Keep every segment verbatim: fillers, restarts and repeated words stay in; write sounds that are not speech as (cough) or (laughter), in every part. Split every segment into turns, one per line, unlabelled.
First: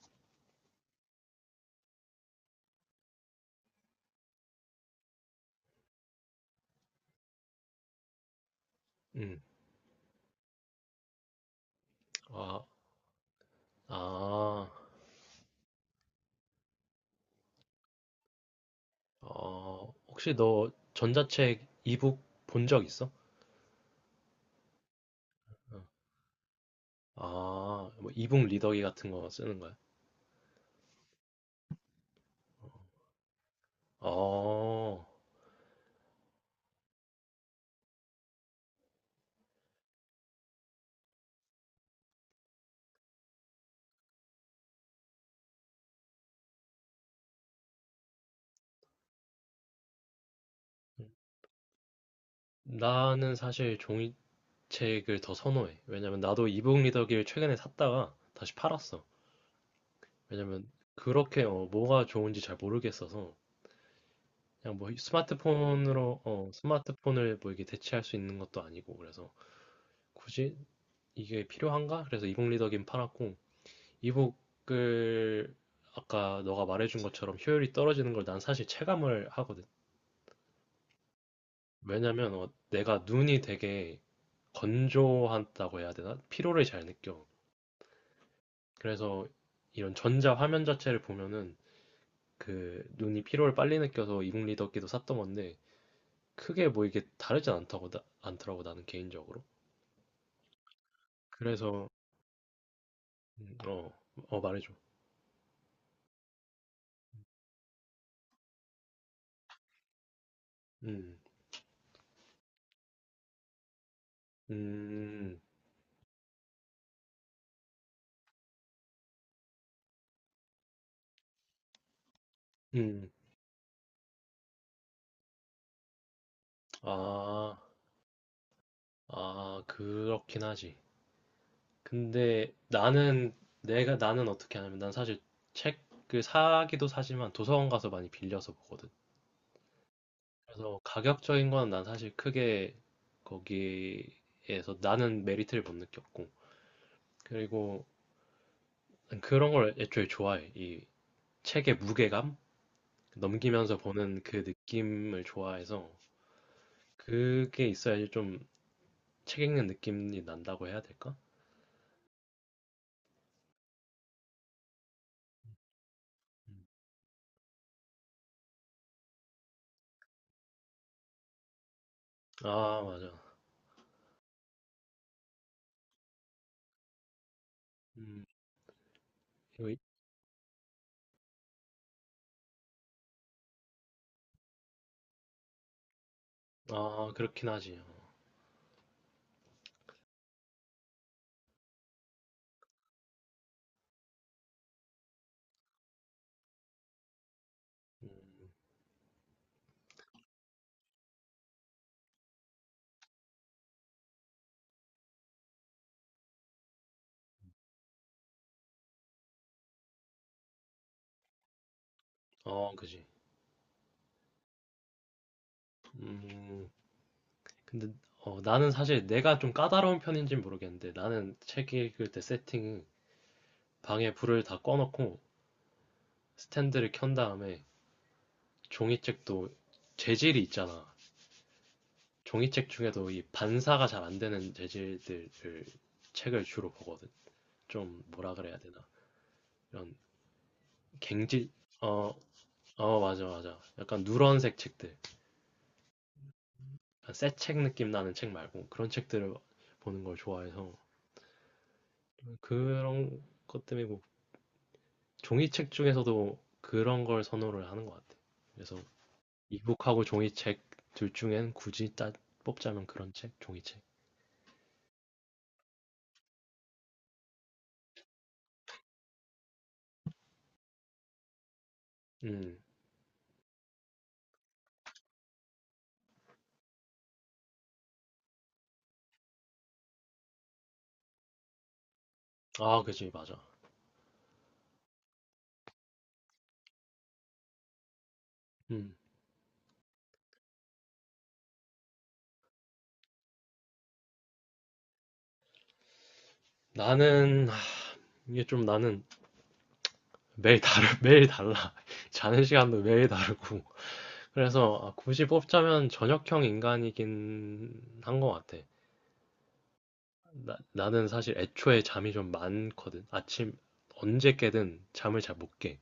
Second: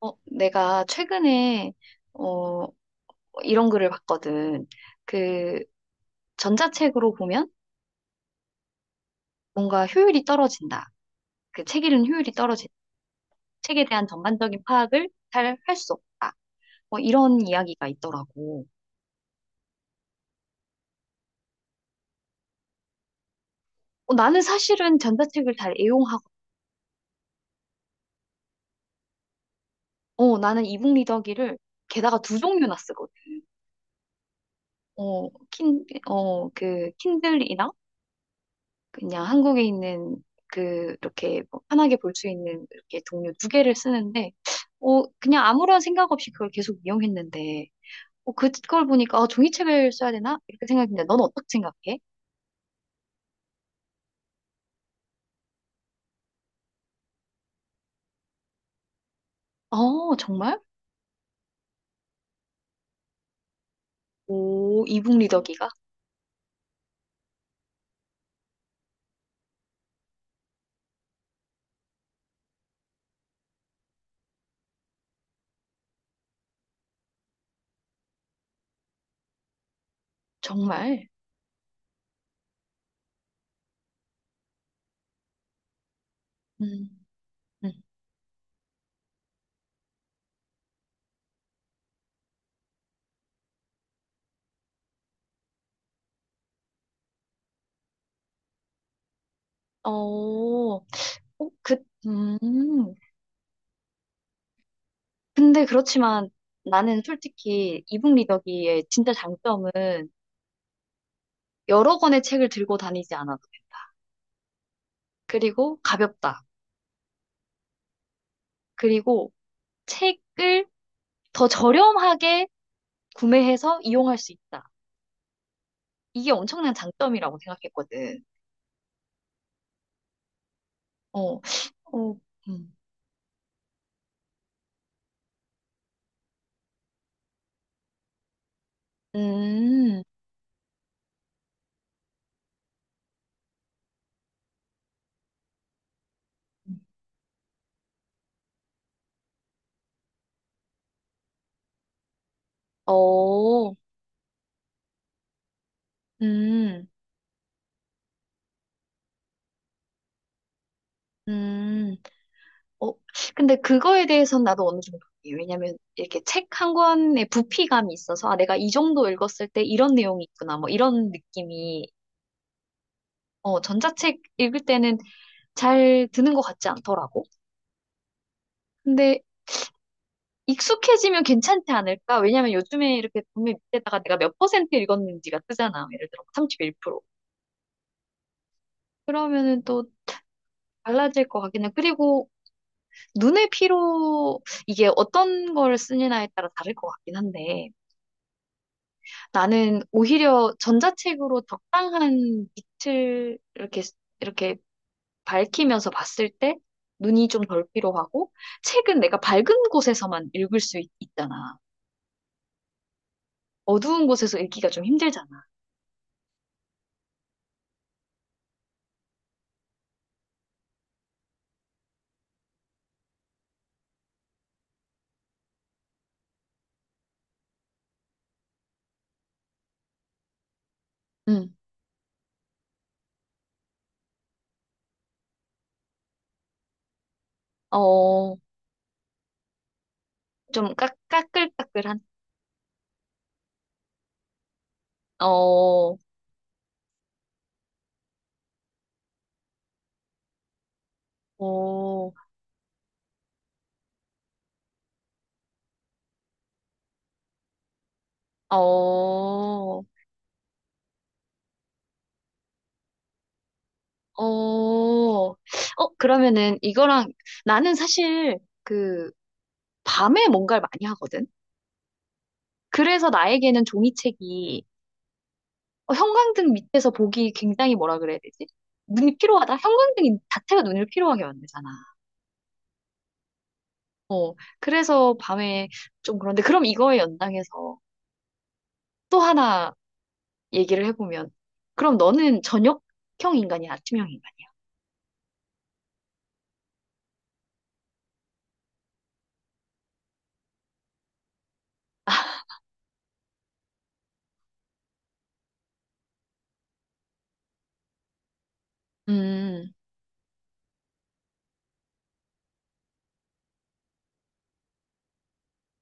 어, 내가 최근에, 어, 이런 글을 봤거든. 그, 전자책으로 보면
음.
뭔가 효율이 떨어진다. 그 책 읽는 효율이
아,
떨어진다. 책에 대한 전반적인
아,
파악을 잘 할 수 없다. 뭐 이런 이야기가 있더라고.
어, 혹시 너 전자책 이북 본 적 있어?
어, 나는 사실은 전자책을 잘
어.
애용하고,
아, 뭐 이북 리더기 같은 거 쓰는 거야?
어, 나는 이북 리더기를 게다가 두 종류나 쓰거든.
어,
어, 킨, 어, 그, 킨들이나 그냥 한국에 있는 그 이렇게 뭐 편하게 볼 수 있는 이렇게 동료 두 개를 쓰는데 어 그냥 아무런 생각 없이 그걸 계속 이용했는데 어 그걸 보니까 어 종이책을 써야 되나 이렇게 생각했는데 넌 어떻게 생각해?
나는 사실 종이책을 더 선호해. 왜냐면 나도 이북 리더기를 최근에 샀다가 다시 팔았어.
어, 정말?
왜냐면 그렇게 어, 뭐가 좋은지 잘 모르겠어서. 그냥
오,
뭐
이북 리더기가
스마트폰으로, 어, 스마트폰을 뭐 이게 대체할 수 있는 것도 아니고, 그래서 굳이 이게 필요한가? 그래서 이북 리더기는 팔았고, 이북을, 아까 너가 말해준 것처럼 효율이 떨어지는 걸 난 사실 체감을 하거든.
정말?
왜냐면 어, 내가 눈이 되게 건조하다고 해야 되나? 피로를 잘
음.
느껴.
음.
그래서 이런 전자 화면 자체를 보면은 그 눈이 피로를 빨리 느껴서 이북 리더기도 샀던 건데, 크게 뭐 이게 다르지 않다고, 나- 않더라고, 나는 개인적으로.
어. 어. 그.
그래서
음.
음, 어, 어 말해줘.
근데 그렇지만 나는 솔직히 이북 리더기의 진짜 장점은
음,
여러 권의 책을 들고 다니지 않아도 된다.
음,
그리고 가볍다. 그리고 책을 더 저렴하게
음,
구매해서 이용할 수 있다. 이게 엄청난 장점이라고
아,
생각했거든.
아 그렇긴 하지.
어. 어.
근데
음.
나는, 내가, 나는 어떻게 하냐면, 난 사실 책을 사기도 사지만 도서관 가서 많이 빌려서 보거든.
음.
그래서 가격적인 거는 난 사실 크게, 거기에서 나는 메리트를 못 느꼈고, 그리고 난 그런 걸 애초에 좋아해. 이 책의 무게감,
어.
넘기면서 보는 그 느낌을 좋아해서,
음.
그게 있어야지 좀 책 읽는 느낌이 난다고 해야 될까?
음. 어. 근데 그거에 대해서는 나도 어느 정도 이해해요. 왜냐면 이렇게 책
음.
한 권의 부피감이 있어서 아, 내가 이 정도 읽었을 때 이런 내용이 있구나, 뭐 이런 느낌이
아 맞아.
어, 전자책 읽을 때는 잘 드는 것 같지 않더라고.
음,
근데
이거 이-
익숙해지면 괜찮지 않을까? 왜냐면 요즘에 이렇게 보면 밑에다가 내가 몇 퍼센트 읽었는지가 뜨잖아. 예를 들어 삼십일 퍼센트.
아 그렇긴 하지.
그러면은 또 달라질 것 같긴 해. 그리고 눈의 피로 이게 어떤 걸 쓰느냐에 따라 다를 것 같긴 한데
음,
나는 오히려 전자책으로 적당한 빛을 이렇게 이렇게 밝히면서 봤을 때 눈이 좀 덜 피로하고 책은 내가 밝은 곳에서만 읽을 수 있, 잖아
어 그지.
어두운 곳에서 읽기가 좀 힘들잖아.
음, 근데 어, 나는 사실 내가 좀 까다로운 편인지는 모르겠는데, 나는 책 읽을 때 세팅이 방에 불을 다 꺼놓고 스탠드를 켠 다음에, 종이책도 재질이 있잖아.
음.
종이책 중에도 이 반사가 잘 안 되는 재질들을, 책을 주로 보거든. 좀 뭐라
어,
그래야 되나? 이런
좀 까,
갱질,
까끌까끌한?
어, 어, 맞아, 맞아. 약간 누런색 책들.
어.
약간 새책 느낌 나는 책 말고 그런 책들을 보는 걸 좋아해서,
어.
그런 것 때문에 뭐 종이책 중에서도 그런 걸 선호를 하는 것 같아. 그래서
어.
이북하고 종이책, 둘 중엔 굳이 따, 뽑자면 그런 책, 종이책.
어. 어, 그러면은 이거랑 나는 사실 그 밤에 뭔가를 많이 하거든?
음,
그래서 나에게는 종이책이 어, 형광등 밑에서 보기 굉장히 뭐라 그래야 되지? 눈이 피로하다? 형광등 자체가 눈을 피로하게 만들잖아.
아, 그지, 맞아.
어. 그래서 밤에 좀 그런데 그럼 이거에 연장해서
음,
또 하나 얘기를 해보면 그럼 너는 저녁형 인간이야, 아침형 인간이야?
나는 하, 이게 좀 나는 매일 다르, (laughs) 매일 달라. (laughs) 자는 시간도 매일 다르고. 그래서 아, 굳이 뽑자면 저녁형 인간이긴 한 것 같아.
음.
나, 나는 사실 애초에 잠이 좀 많거든. 아침 언제 깨든 잠을 잘 못 깨.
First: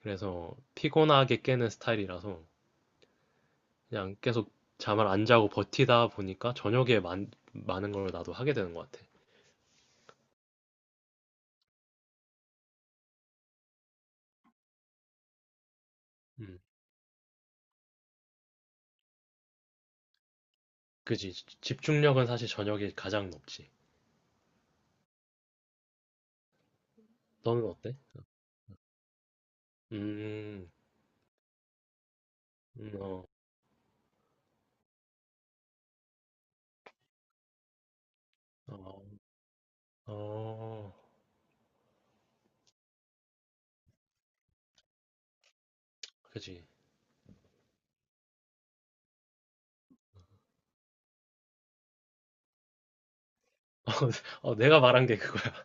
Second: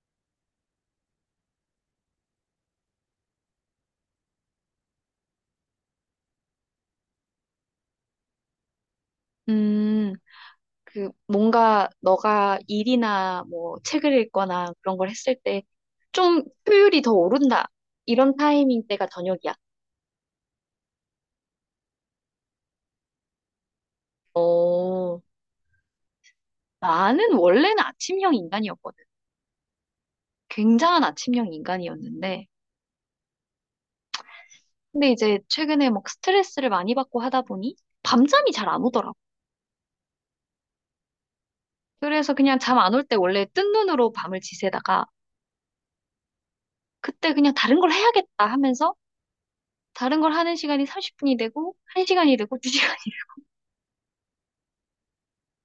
그래서 피곤하게 깨는 스타일이라서, 그냥 계속 잠을 안 자고 버티다 보니까 저녁에 많, 많은 걸 나도 하게 되는 것 같아.
음, 그, 뭔가, 너가 일이나, 뭐, 책을 읽거나, 그런 걸 했을 때, 좀,
음,
효율이 더 오른다. 이런 타이밍 때가 저녁이야.
그지. 지- 집중력은 사실 저녁이 가장 높지.
어, 나는
너는
원래는
어때?
아침형 인간이었거든.
음,
굉장한 아침형 인간이었는데,
음, 어,
근데 이제, 최근에 막 스트레스를 많이 받고 하다 보니, 밤잠이 잘 안
어,
오더라고.
어,
그래서 그냥 잠 안 올 때 원래 뜬 눈으로 밤을 지새다가,
그지.
그때 그냥 다른 걸 해야겠다 하면서, 다른 걸 하는 시간이 삼십 분이 되고, 한 시간이 되고, 두 시간이
(laughs) 어, 내가 말한 게 그거야. (laughs)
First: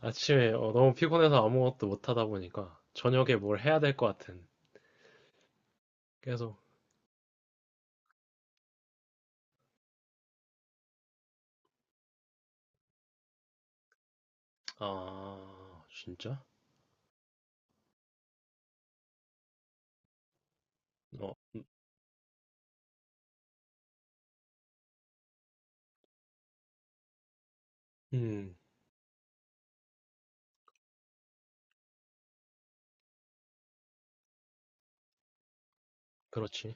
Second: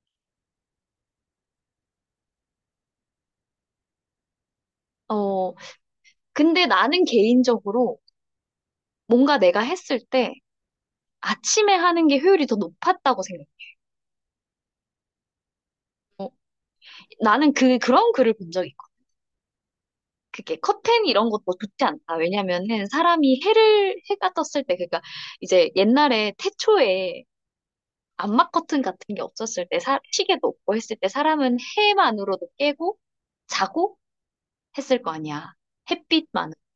아침에 어, 너무 피곤해서 아무것도 못 하다 보니까, 저녁에 뭘 해야 될 것 같은.
어,
계속,
근데 나는 개인적으로 뭔가 내가 했을 때 아침에 하는 게 효율이 더 높았다고 생각해.
아,
어,
진짜?
나는 그, 그런 글을 본 적이 있고. 그게 커튼 이런
어,
것도
음,
좋지 않다. 왜냐면은 사람이 해를, 해가 떴을 때, 그러니까 이제 옛날에 태초에 암막
음,
커튼 같은 게 없었을 때, 사, 시계도 없고 했을 때 사람은 해만으로도 깨고 자고 했을 거 아니야. 햇빛만.
그렇지.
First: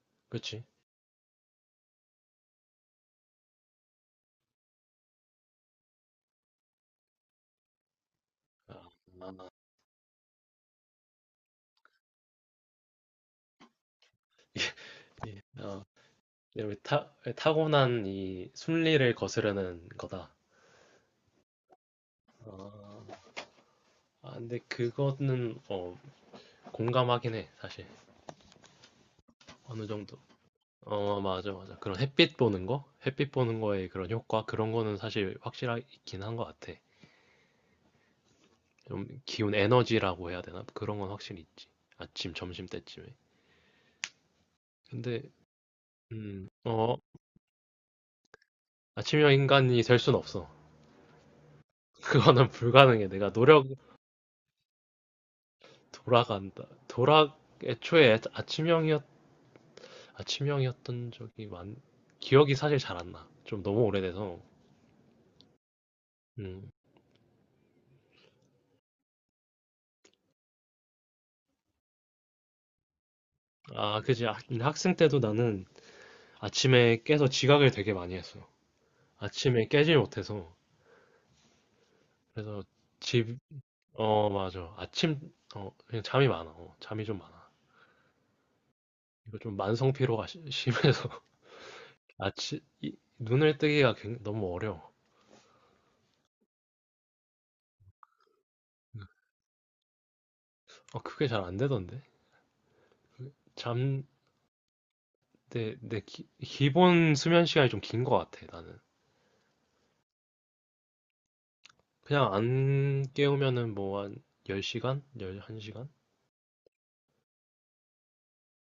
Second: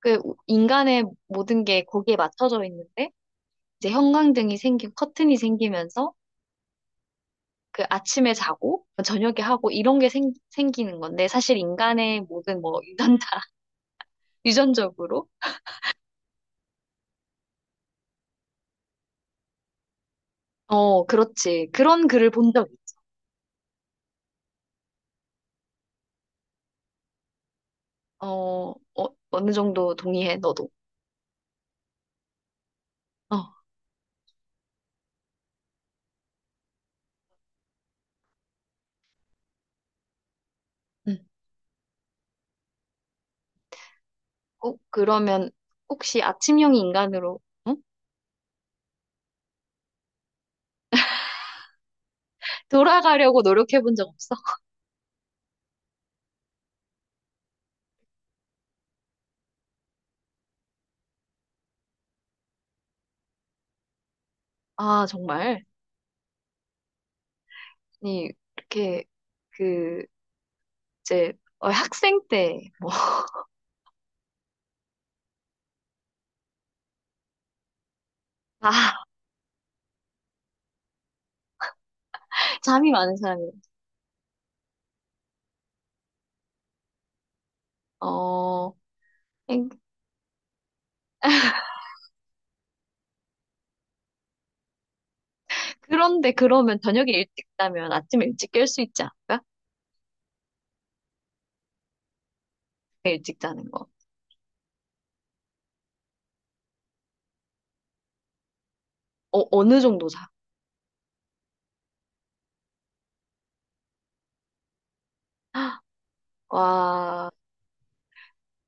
그
그치.
인간의 모든 게 거기에 맞춰져 있는데, 이제 형광등이 생기고 커튼이 생기면서 그 아침에
아,
자고 저녁에
아,
하고 이런 게 생, 생기는 건데 사실 인간의 모든 뭐 유전자 (laughs) 유전적으로
예, 아, 여기 타, 타고난 이 순리를 거스르는 거다.
어, 그렇지. 그런 글을 본 적 있지.
아, 아, 근데 그거는 어, 공감하긴 해, 사실.
어. 어 어느
어느
정도
정도.
동의해 너도.
어, 맞아, 맞아. 그런 햇빛 보는 거? 햇빛
어.
보는 거에 그런 효과? 그런 거는 사실 확실하긴 한 것 같아. 좀 기운 에너지라고 해야 되나? 그런 건
응.
확실히 있지. 아침, 점심 때쯤에.
어,
근데,
그러면 혹시
음,
아침형
어,
인간으로 응?
아침형 인간이 될 순 없어. (laughs) 그거는 불가능해. 내가
돌아가려고
노력,
노력해 본 적 없어?
돌아간다. 돌아, 애초에 아침형이었 아, 치명이었던 적이 많, 기억이 사실 잘 안 나. 좀 너무 오래돼서.
아, 정말.
음.
아니 이렇게 그 이제 어, 학생 때뭐
아, 그지. 학- 학생 때도 나는 아침에 깨서 지각을 되게 많이 했어.
아, (laughs)
아침에 깨질 못해서. 그래서
잠이 많은
집,
사람이
어, 맞아. 아침, 어, 그냥 잠이 많아. 어, 잠이 좀 많아.
어.
이거 좀 만성 피로가 시- 심해서. (laughs) 아침, 이- 눈을 뜨기가 굉- 너무 어려워.
그런데 그러면 저녁에 일찍 자면 아침에 일찍 깰 수 있지 않을까?
어, 그게 잘 안 되던데. 그
일찍 자는 거.
잠, 내, 내 기, 본 수면 시간이 좀 긴 것 같아, 나는.
어, 어느 정도 자?
그냥 안 깨우면은 뭐 한 열 시간 열 한 시간.
(gasps) 와,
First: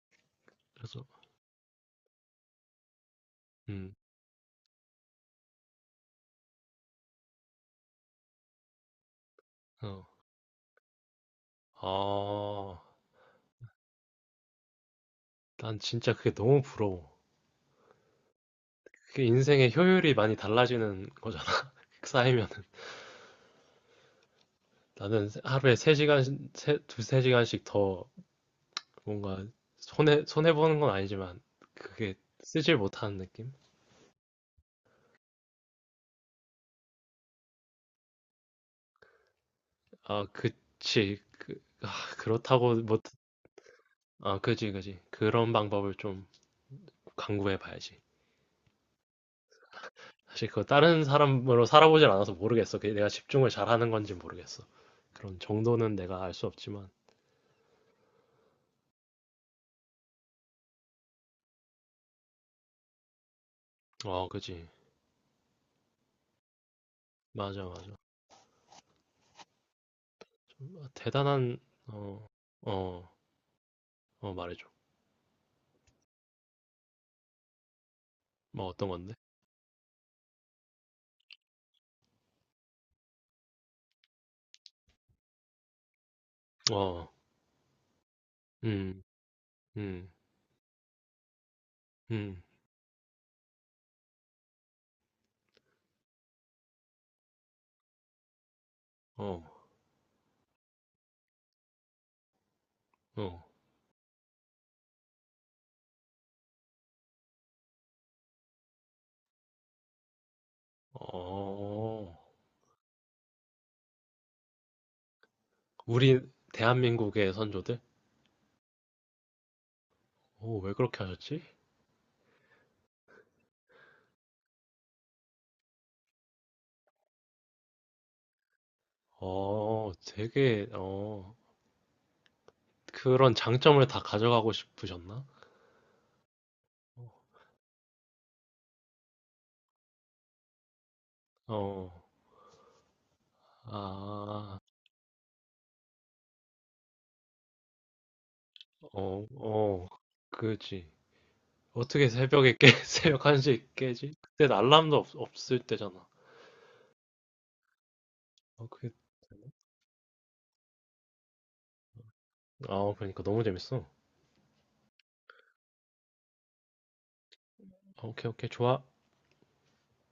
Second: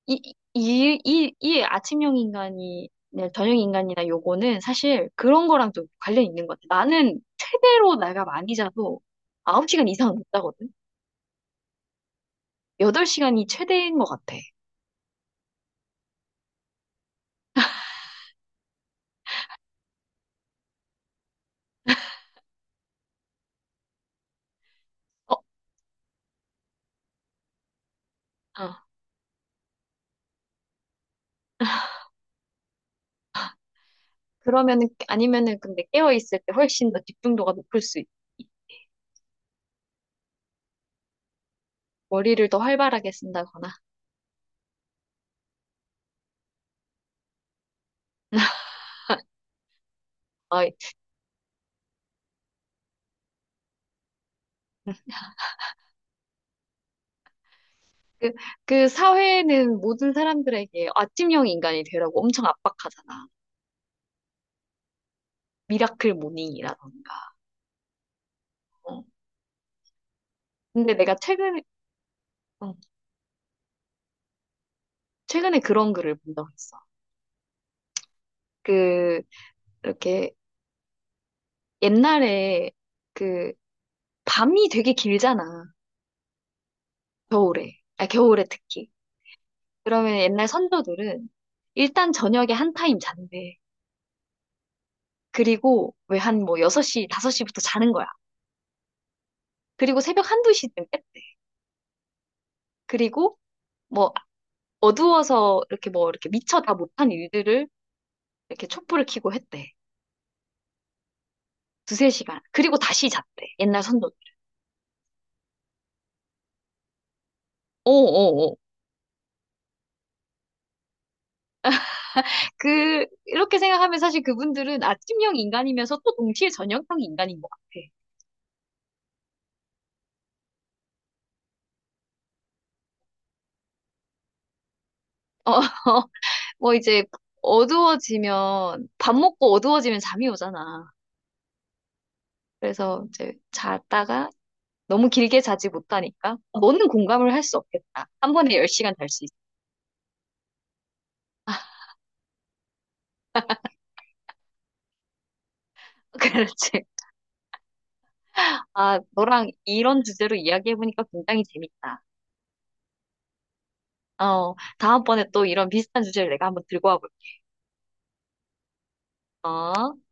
이, 이,
그래서
이, 이 아침형 인간이, 네, 저녁
음.
인간이나 요거는 사실 그런 거랑 좀 관련이 있는 것 같아. 나는 최대로 내가 많이 자도 아홉 시간
어.
이상은 못 자거든?
아.
여덟 시간이 최대인 것 같아.
난 진짜 그게 너무 부러워. 그게 인생의 효율이 많이 달라지는 거잖아. (laughs) 쌓이면은. 나는
어.
하루에 세 시간, 두세 시간씩 더
아...
뭔가, 손해, 손해 보는 건 아니지만, 그게 쓰질 못하는 느낌?
그러면은, 아니면은 근데 깨어있을 때 훨씬 더 집중도가 높을 수 있,
아, 그치. 그, 아,
머리를 더
그렇다고 못,
활발하게 쓴다거나.
아, 그지, 그지. 그런 방법을 좀 강구해 봐야지. 사실
아,
그 다른 사람으로 살아보질 않아서 모르겠어. 그게 내가 집중을 잘하는 건지 모르겠어. 그런 정도는 내가 알 수 없지만,
그, 그 사회는 모든 사람들에게 아침형 인간이 되라고 엄청 압박하잖아.
어, 그지.
미라클 모닝이라던가.
맞아, 맞아.
어.
좀
근데 내가
대단한,
최근에,
어,
어,
어, 어, 말해줘.
최근에 그런 글을 본 적 있어.
뭐 어떤 건데?
그, 이렇게 옛날에 그 밤이 되게 길잖아.
어,
겨울에. 아, 겨울에 특히.
음, 음,
그러면 옛날 선조들은 일단
음,
저녁에 한 타임 잔대. 그리고 왜 한 뭐 여섯 시, 다섯 시부터 자는 거야.
어,
그리고 새벽 한두 시쯤 깼대. 그리고
어,
뭐 어두워서 이렇게 뭐 이렇게 미처 다 못한 일들을 이렇게 촛불을 켜고 했대. 두세
어.
시간. 그리고 다시 잤대. 옛날 선조.
우리 대한민국의 선조들?
오오오
오, 왜 그렇게 하셨지?
그, 이렇게 생각하면 사실 그분들은 아침형 인간이면서 또 동시에 저녁형 인간인 것 같아.
어, 되게, 어, 그런 장점을 다 가져가고 싶으셨나?
어, (laughs) 뭐 이제 어두워지면, 밥 먹고 어두워지면 잠이 오잖아.
어,
그래서 이제 잤다가
아.
너무 길게 자지 못하니까 너는 공감을 할 수 없겠다. 한 번에 열 시간 잘 수
어,
있어.
어, 그지. 어떻게 새벽에 깨, (laughs) 새벽 한 시에 깨지? 그땐 알람도 없, 없을 때잖아.
(laughs) 그렇지.
어, 그게,
아, 너랑 이런 주제로 이야기해보니까 굉장히 재밌다.
아, 그러니까 너무 재밌어.
어, 다음번에 또 이런 비슷한 주제를 내가 한번 들고 와볼게.
아, 오케이, 오케이, 좋아.
어?